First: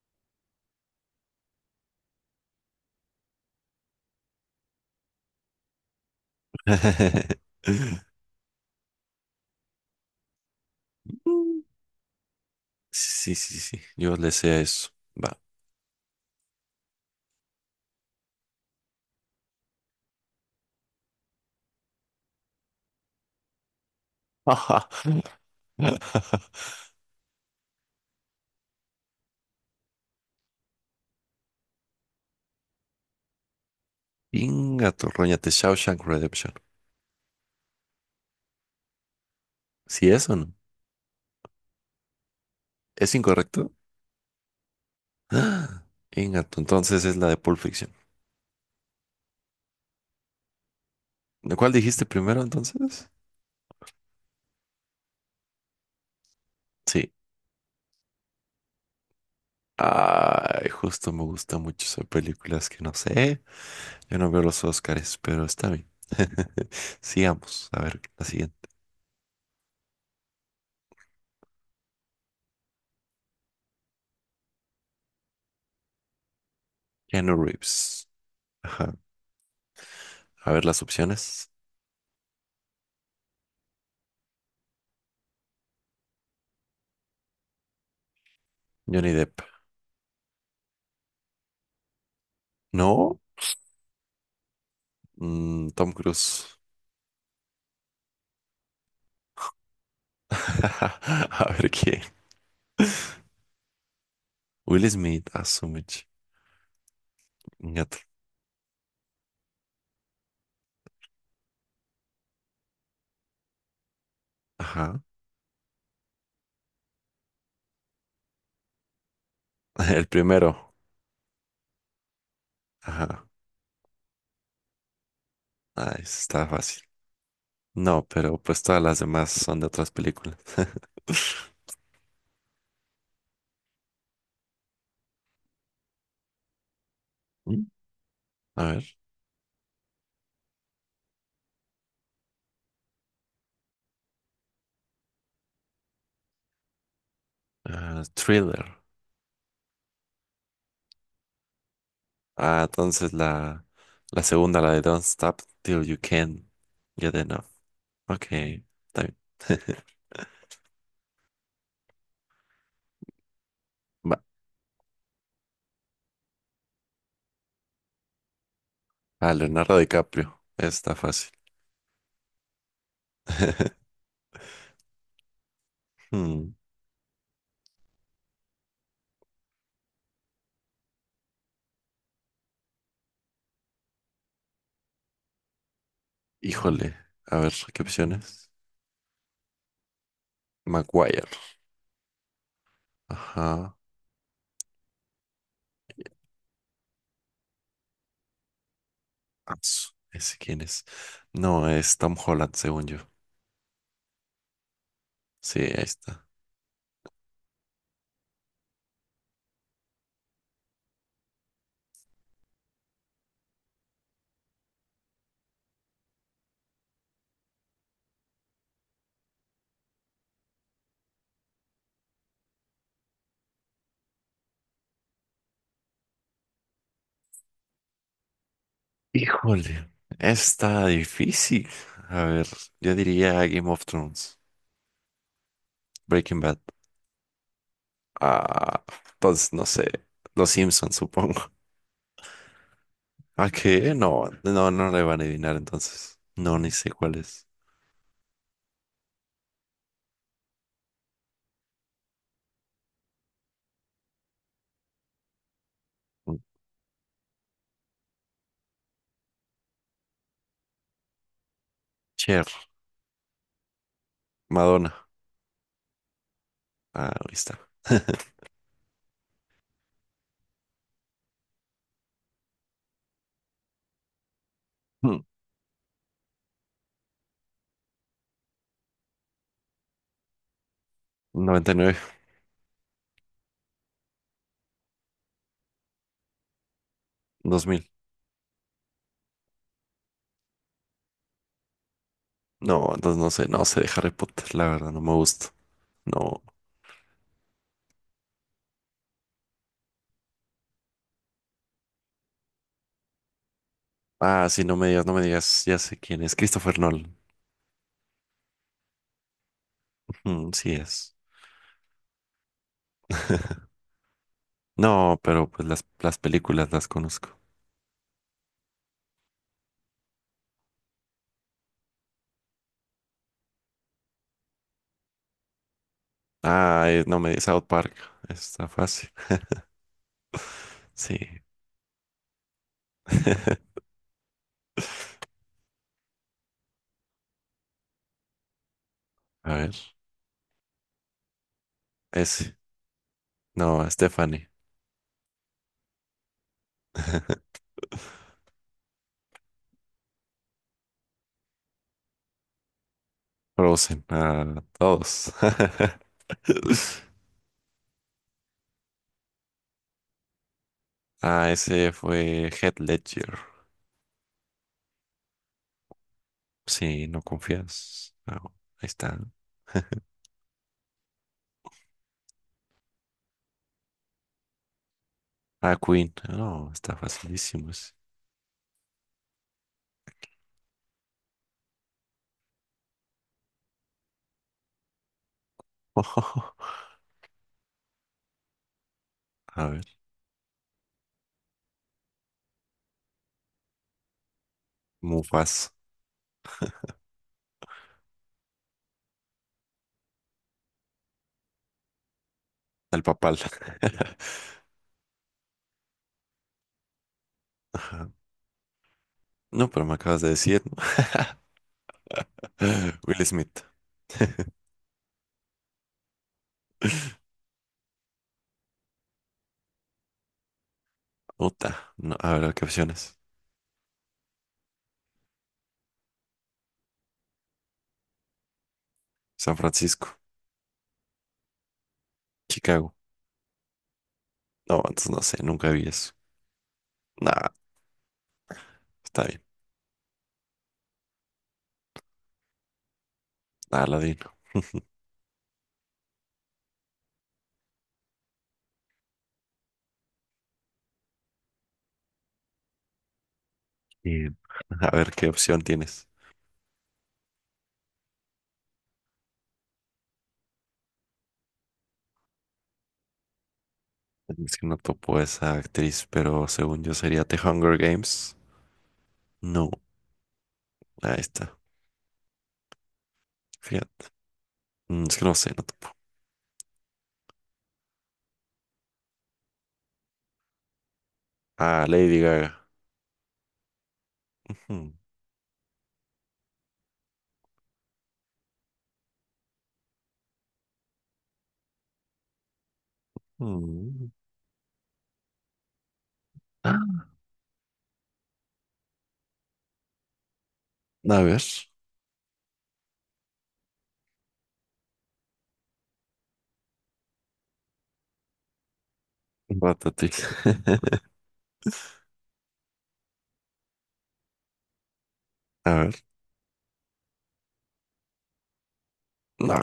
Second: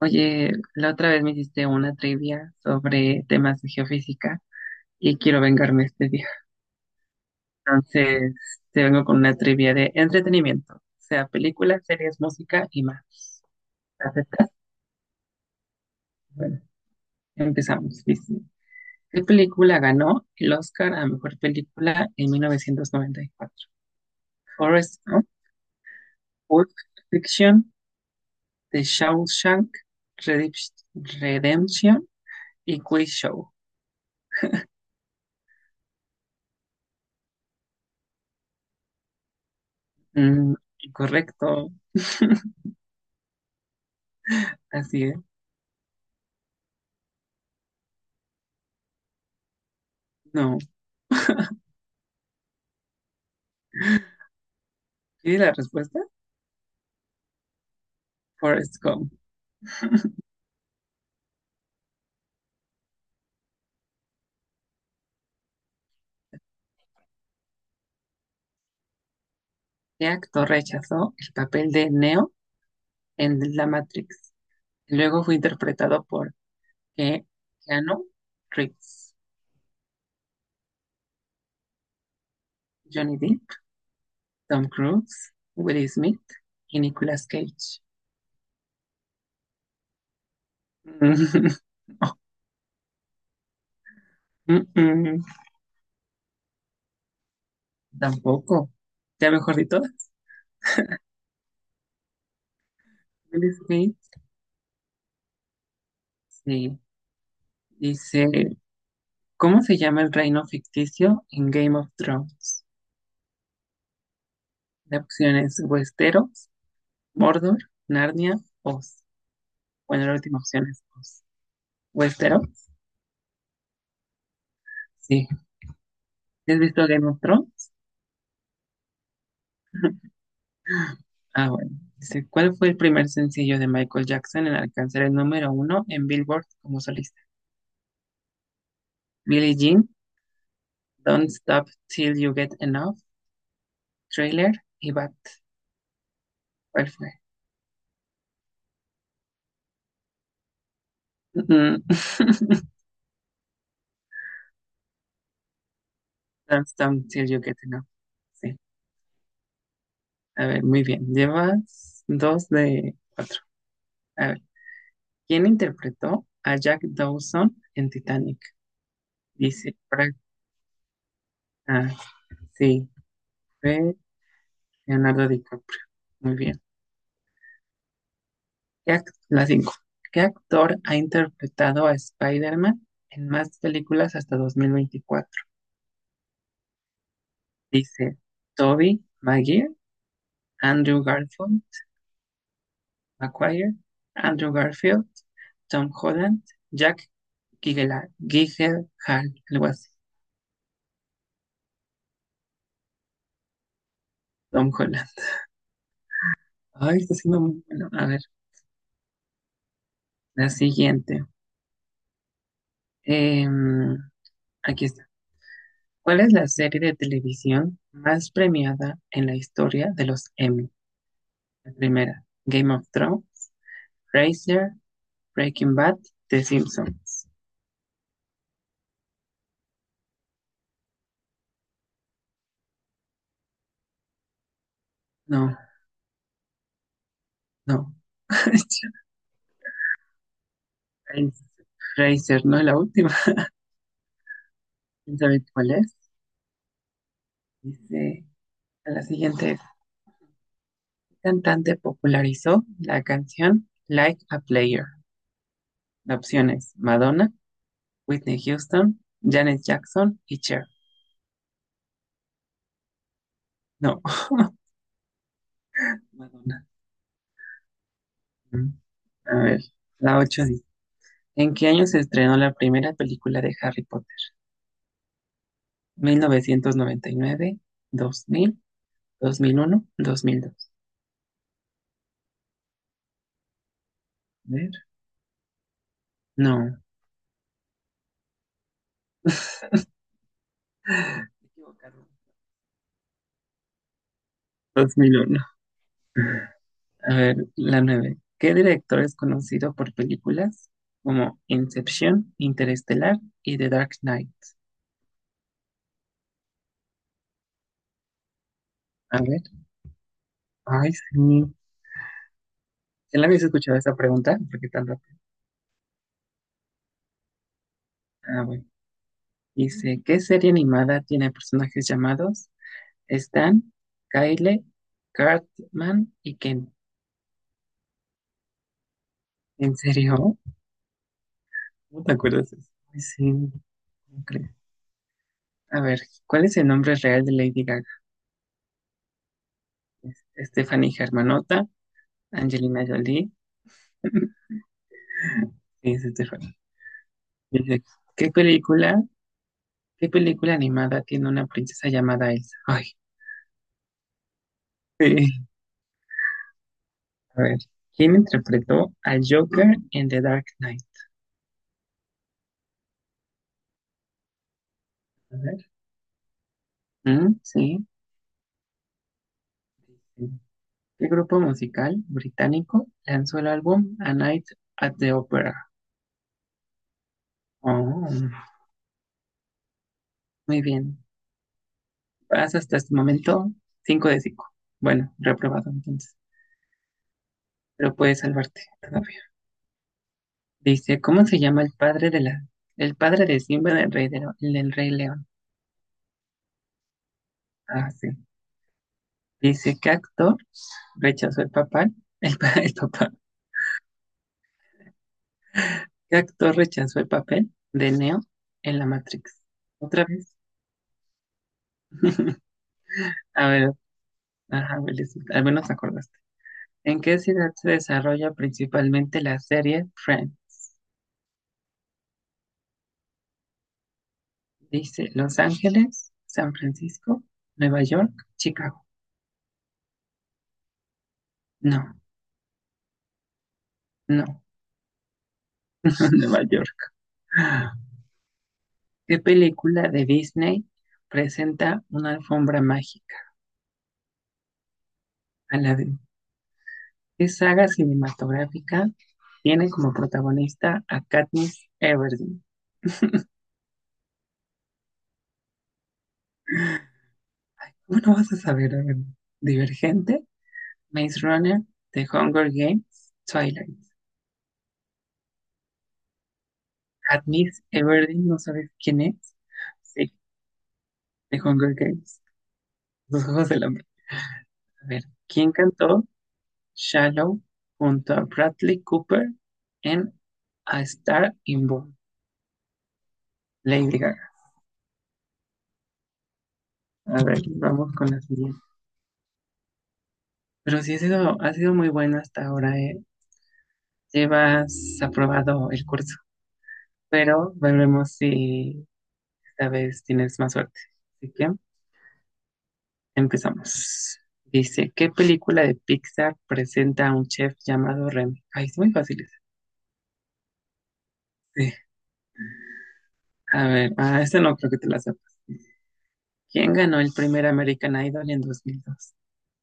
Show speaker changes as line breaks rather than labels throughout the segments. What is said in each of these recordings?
Oye, la otra vez me hiciste una trivia sobre temas de geofísica y quiero vengarme este día. Entonces, te vengo con una trivia de entretenimiento, o sea, películas, series, música y más.
Sí, sí, sí, yo le sé
¿Aceptas?
a eso. Va.
Bueno, empezamos. Dice, ¿qué película ganó el Oscar a mejor película en 1994?
Ajá.
Forrest Gump, Pulp Fiction, The Shawshank Redemp- Redemption y Quiz Show.
Inga tu roñate, Shawshank Redemption. ¿Sí es o no?
Mm, correcto,
¿Es incorrecto?
así es.
Ah, Inga tu, entonces es la de Pulp Fiction.
No.
¿De ¿Cuál dijiste primero entonces?
¿Quieres la respuesta?
Sí.
Forrest Gump.
Ay, justo me gusta mucho esas películas que no sé. Yo no veo los Oscars, pero está bien. Sigamos. A ver, la siguiente.
¿Qué actor rechazó el papel de Neo en La Matrix? Luego fue interpretado por Ke-
Keanu
Keanu
Reeves. Ajá.
Reeves,
A ver las opciones.
Johnny Depp, Tom Cruise, Will Smith y Nicolas Cage.
Johnny Depp.
Mm,
No.
mm, mm,
Mm, Tom Cruise.
tampoco. Ya mejor de todas.
A ver qué.
Will Smith,
Will Smith, Asumich.
sí.
Ñato.
Dice, ¿cómo se llama el reino ficticio en Game of Thrones? La
Ajá.
opción es Westeros, Mordor, Narnia, Oz. Bueno,
El
la última opción
primero.
es Oz. Westeros.
Ajá.
Sí.
Ah, ese está
¿Has
fácil.
visto Game of Thrones?
No, pero pues todas las demás son de otras películas.
Ah, bueno. Dice, ¿cuál fue el primer sencillo de Michael Jackson en alcanzar el número uno en Billboard como solista?
Mm. A ver.
Billie Jean, Don't Stop Till You Get Enough, Trailer y Bad. ¿Cuál fue?
Ah, thriller.
Mm,
Ah, entonces la segunda, la de Don't Stop Till You Can
Don't Stop
Get
Till You
Enough.
Get Enough.
Ok,
Sí.
está bien.
A ver, muy bien. Llevas dos de cuatro.
Va.
A ver, ¿quién interpretó a Jack Dawson en Titanic?
Ah, Leonardo
Dice,
DiCaprio. Está fácil.
ah, sí, fue Leonardo DiCaprio. Muy
Hmm,
bien. La 5. ¿Qué actor ha interpretado a Spider-Man en más películas hasta 2024?
Híjole. A ver, ¿qué
Dice
opciones?
Tobey Maguire, Andrew
Maguire.
Garfield, Maguire,
Ajá.
Andrew Garfield, Tom Holland, Jack Gyllenhaal, algo así.
Asu, ¿ese quién es? No, es Tom Holland, según yo.
Tom Holland.
Sí, ahí está.
Ay, está siendo muy bueno. A ver, la siguiente. Em, aquí está. ¿Cuál es la serie de televisión más premiada en la historia de los Emmy? La primera, Game of Thrones, Frasier, Breaking Bad, The Simpsons.
Híjole. Está difícil. A ver, yo diría Game of Thrones,
No,
Breaking Bad.
no.
Ah, pues no sé. Los Simpsons, supongo.
Frasier, no es la última.
¿A qué? No, no, no le
¿Quién
van a
sabe
adivinar
cuál es?
entonces. No, ni sé cuál es.
Dice, a la siguiente es, ¿qué cantante popularizó la canción Like a Player? La opción es Madonna, Whitney Houston, Janet Jackson y Cher.
Cher,
No,
Madonna.
Madonna.
Ah, ahí está.
Mm. A ver, la 8. Dice, ¿en qué año se estrenó la primera película de Harry Potter?
Hmm,
1999, 2000, 2001, 2002.
noventa y nueve,
A ver, no, me
2000.
he equivocado.
No, entonces no sé, no sé de Harry Potter, la verdad, no me
2001.
gusta. No.
A ver, la nueve. ¿Qué director es conocido por películas como Inception, Interestelar y The Dark Knight?
Ah, sí, no me digas, no me digas, ya sé quién es, Christopher Nolan.
A ver,
Mm, sí
ay,
es.
sí. ¿Ya la habías escuchado esa pregunta? Porque tan
No,
rápido.
pero pues las películas las conozco.
Ah, bueno. Dice, ¿qué serie animada tiene personajes llamados Stan, Kyle, Cartman y Ken?
Ah, no me digas, South Park, está fácil.
¿En serio?
Sí.
¿Cómo te acuerdas de eso? Ay, sí, no creo. A ver, ¿cuál es el nombre real de Lady Gaga?
A ver,
¿Es Stephanie Germanotta,
ese.
Angelina Jolie,
No, Stephanie.
sí, es Stephanie. Dice, ¿qué película, ¿qué película animada tiene una princesa llamada Elsa? Ay,
Frozen, ah,
sí.
todos.
A ver, ¿quién interpretó al Joker en The Dark Knight?
Ah, ese fue Heath Ledger.
A ver,
Sí, no
mm, sí.
confías. No, ahí está.
¿Qué grupo musical británico lanzó el álbum A Night at the Opera?
Ah, Queen. No, está facilísimo ese.
Oh, muy bien. Vas hasta este momento 5 de cinco. Bueno, reprobado entonces, pero puedes salvarte todavía.
A ver.
Dice, ¿cómo se llama el padre de el padre de Simba del Rey, del Rey León?
Mufas,
Ah, sí. Dice, ¿qué actor rechazó el papel? El, el
al
papá.
papal.
¿Qué actor rechazó el papel de
Ajá.
Neo en la Matrix?
No, pero me
Otra
acabas de
vez.
decir, ¿no? Will
A
Smith.
ver, ajá, al menos acordaste. ¿En qué ciudad se desarrolla principalmente la serie Friends?
Utah. No, a ver, ¿qué opciones?
Dice, Los Ángeles, San Francisco, Nueva York, Chicago.
San Francisco.
No,
Chicago.
no,
No, entonces no sé, nunca vi eso.
Nueva York.
Nada,
¿Qué
está bien.
película de Disney presenta una alfombra mágica?
Aladino.
Aladdin. ¿Qué saga cinematográfica tiene como protagonista a Katniss Everdeen?
Bien. A ver, ¿qué opción tienes?
Bueno, vas a saber, a ver, Divergente, Maze Runner, The Hunger Games, Twilight.
Es que no topo esa actriz, pero según yo sería The
Katniss
Hunger
Everdeen,
Games.
¿no sabes quién es?
No,
Sí,
ahí
The
está.
Hunger Games, Los Juegos del Hambre.
Fíjate.
A ver,
Mm, es que no
¿quién
sé, no topo.
cantó Shallow junto a Bradley Cooper en A Star
Ah,
Inborn,
Lady Gaga.
Lady Gaga.
Ujú.
A ver, vamos con la siguiente. Pero sí ha sido muy bueno hasta ahora.
Mm.
Llevas aprobado el curso,
Ah,
pero veremos si esta vez tienes más suerte.
a
Así que
ver.
empezamos. Dice, ¿qué película de Pixar presenta a un chef llamado Remy? Ay, es muy fácil esa.
Ratatouille.
Sí. A ver, ah, esta no creo que te la sepa.
A ver.
¿Quién ganó el primer American Idol en 2002?
No,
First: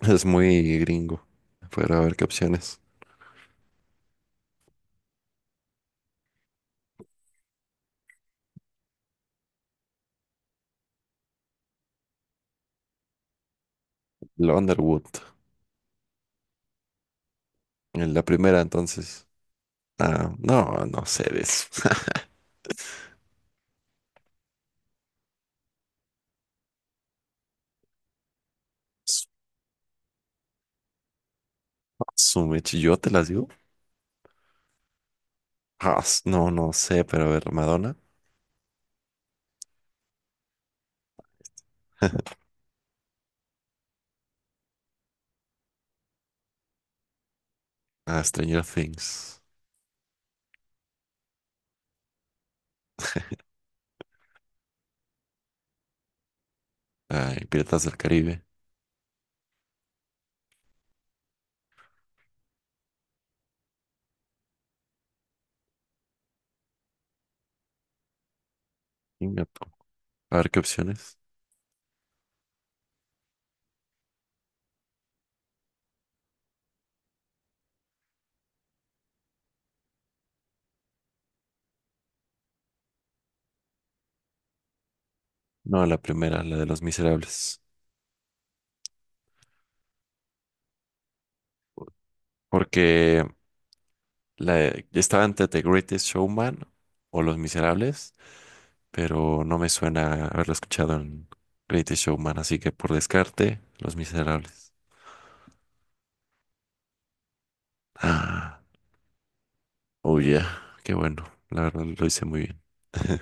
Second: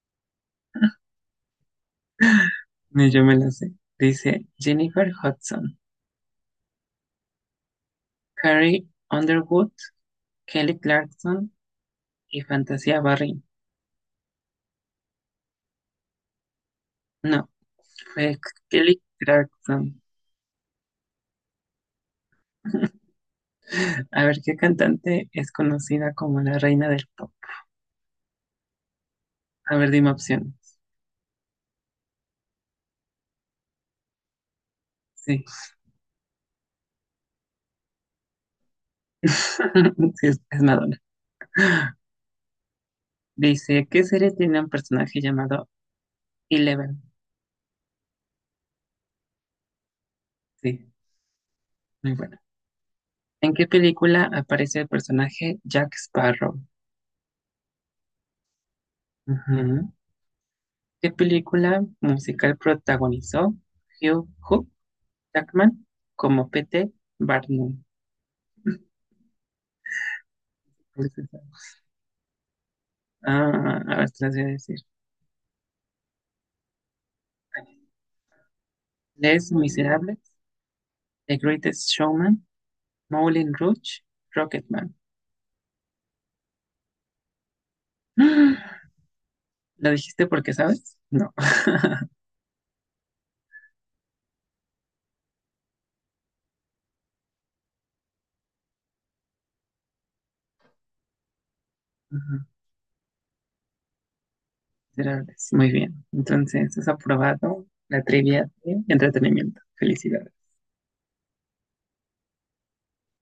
es muy gringo. Pero a ver qué opciones.
Ni yo me la sé. Dice Jennifer Hudson, Carrie Underwood, Kelly Clarkson y Fantasia Barry.
Lo Underwood.
No,
En la
fue
primera,
Kelly
entonces.
Clarkson.
Ah, no, no sé de eso.
A ver, ¿qué cantante es conocida como la reina del pop? A ver, dime opciones.
Su mechi, ¿yo te las digo?
Sí,
No, no sé, pero a ver, Madonna.
sí es Madonna. Dice, ¿qué serie tiene un personaje llamado Eleven?
Ah, Stranger Things.
Sí, muy bueno. ¿En qué película aparece el personaje Jack Sparrow?
Ay, Piratas del Caribe.
Ujú. ¿Qué película musical protagonizó Hugh Hook? Jackman como P.T. Barnum.
Ingato. A ver qué opciones.
Ah, a ver, te las voy a decir. Les Miserables, The Greatest Showman, Moulin Rouge, Rocketman.
No, la primera, la de Los Miserables.
¿Lo dijiste porque sabes? No.
Porque la, estaba entre The Greatest Showman o Los Miserables, pero no me suena haberlo escuchado en Greatest Showman, así que por descarte, Los Miserables.
Miserables. Muy bien. Entonces, has aprobado la trivia
Ah,
de entretenimiento.
oh
Felicidades.
yeah, qué bueno, la verdad lo hice muy bien.